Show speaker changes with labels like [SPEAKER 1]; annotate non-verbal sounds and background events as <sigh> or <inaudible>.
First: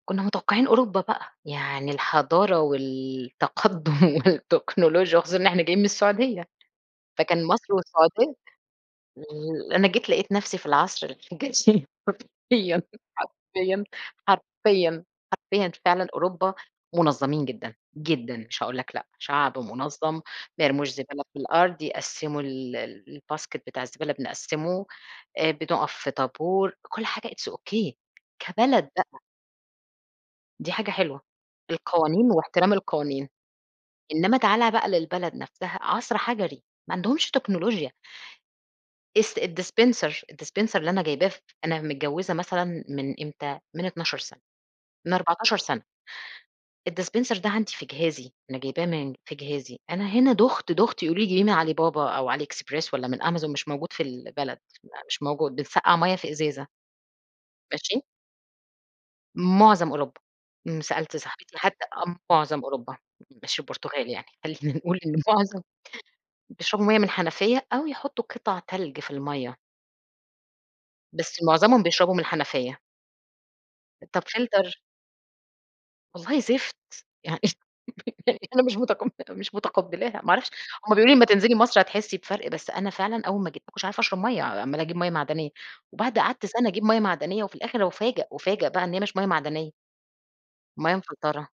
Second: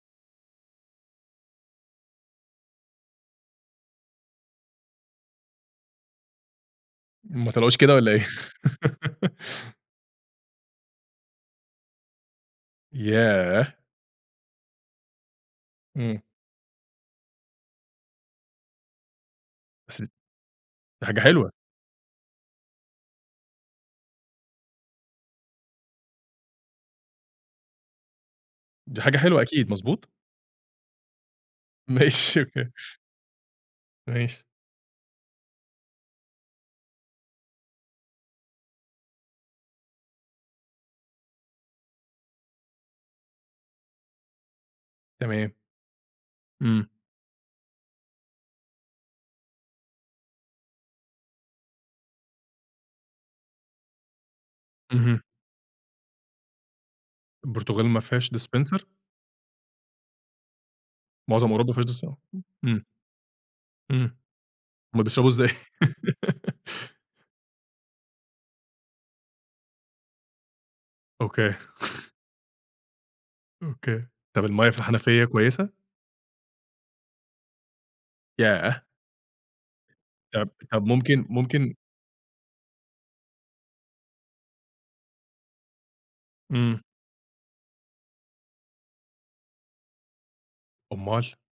[SPEAKER 1] كنّا متوقعين أوروبا بقى، يعني الحضارة والتقدُّم والتكنولوجيا وخصوصًا إن إحنا جايين من السعودية، فكان
[SPEAKER 2] ما
[SPEAKER 1] مصر
[SPEAKER 2] طلعوش كده والَّا إيه؟
[SPEAKER 1] والسعودية
[SPEAKER 2] <laughs>
[SPEAKER 1] أنا جيت لقيت نفسي في العصر الحجري حرفيًا،
[SPEAKER 2] ياه!
[SPEAKER 1] حرفيًا، حرفيًا، حرفيًا فعلًا
[SPEAKER 2] إمم.
[SPEAKER 1] أوروبا مُنظّمين جدًا، جدًا، مش هاقول لك لأ شعب
[SPEAKER 2] بس، دي
[SPEAKER 1] مُنظَّم، ما يرموش
[SPEAKER 2] حاجة
[SPEAKER 1] زبالة في
[SPEAKER 2] حلوة.
[SPEAKER 1] الأرض، يقسِّموا ال الBasket بتاع الزبالة بنقسّمه آآ، بنقف في طابور كل حاجة it's okay كبلد
[SPEAKER 2] دي حاجة
[SPEAKER 1] بقى.
[SPEAKER 2] حلوة أكيد، مضبوط؟
[SPEAKER 1] دي حاجة حلوة، القوانين
[SPEAKER 2] ماشي، أوكي.
[SPEAKER 1] وإحترام القوانين، إنما
[SPEAKER 2] ماشي.
[SPEAKER 1] تعالَ بقى للبلد نفسها عصر حجري، ما عندهُمش تكنولوجيا. dis الdispenser الdispenser اللي أنا جايباه ف أنا متجوّزة مثلًا من إمتى، من 12 سنة، من
[SPEAKER 2] تمام.
[SPEAKER 1] 14 سنة
[SPEAKER 2] إمم.
[SPEAKER 1] الdispenser ده عندي في جهازي أنا جايباه من في جهازي، أنا هنا دُخت دُخت يقولوا لي جيبيه من علي بابا أو Ali Express والَّا من Amazon مش موجود في البلد،
[SPEAKER 2] اهم.
[SPEAKER 1] مش موجود بنسقَّع مَيّة في إزازة.
[SPEAKER 2] البرتغال ما
[SPEAKER 1] ماشي؟
[SPEAKER 2] فيهاش ?dispenser
[SPEAKER 1] مُعظم أوروبا، سألت
[SPEAKER 2] مُعظَم
[SPEAKER 1] صاحبتي
[SPEAKER 2] أوروبا ما
[SPEAKER 1] حتى
[SPEAKER 2] فيهاش dis
[SPEAKER 1] مُعظم
[SPEAKER 2] إمم.
[SPEAKER 1] أوروبا، مش البرتغال
[SPEAKER 2] إمم،
[SPEAKER 1] يعني، خلّينا نقول
[SPEAKER 2] هُم
[SPEAKER 1] إن
[SPEAKER 2] بيشربوا إزاي؟
[SPEAKER 1] مُعظم بيشربوا مَيّة
[SPEAKER 2] <laughs>
[SPEAKER 1] من الحنفية أو يحطّوا قِطَع تلج في المَيّة. بس
[SPEAKER 2] أوكي.
[SPEAKER 1] مُعظمهم بيشربوا من الحنفية.
[SPEAKER 2] أوكي،
[SPEAKER 1] طَب
[SPEAKER 2] طَب المَيّة في
[SPEAKER 1] فلتر.
[SPEAKER 2] الحنفية كويسة؟
[SPEAKER 1] والله زِفت، <laughs> يعني أنا مش
[SPEAKER 2] ياه!
[SPEAKER 1] متقبّلة، مش متقبلاها ما
[SPEAKER 2] طَب
[SPEAKER 1] أعرفش
[SPEAKER 2] طَب
[SPEAKER 1] هم بيقولوا لي أمّا
[SPEAKER 2] ممكن
[SPEAKER 1] تنزلي
[SPEAKER 2] ممكن
[SPEAKER 1] مصر هتحسّي بفرق، بس أنا فعلًا أول ما جيت ماكنتش عارفة أشرب مَيّة، عمالة أجيب مَيّة معدنية، وبعد قعدت سنة
[SPEAKER 2] إمم.
[SPEAKER 1] أجيب مَيّة معدنية، وفي الآخر أُفَاجَئ، أُفَاجَئ بقى إن هي مش مَيّة معدنية. مَيّة
[SPEAKER 2] أُمّال؟
[SPEAKER 1] مفلترة.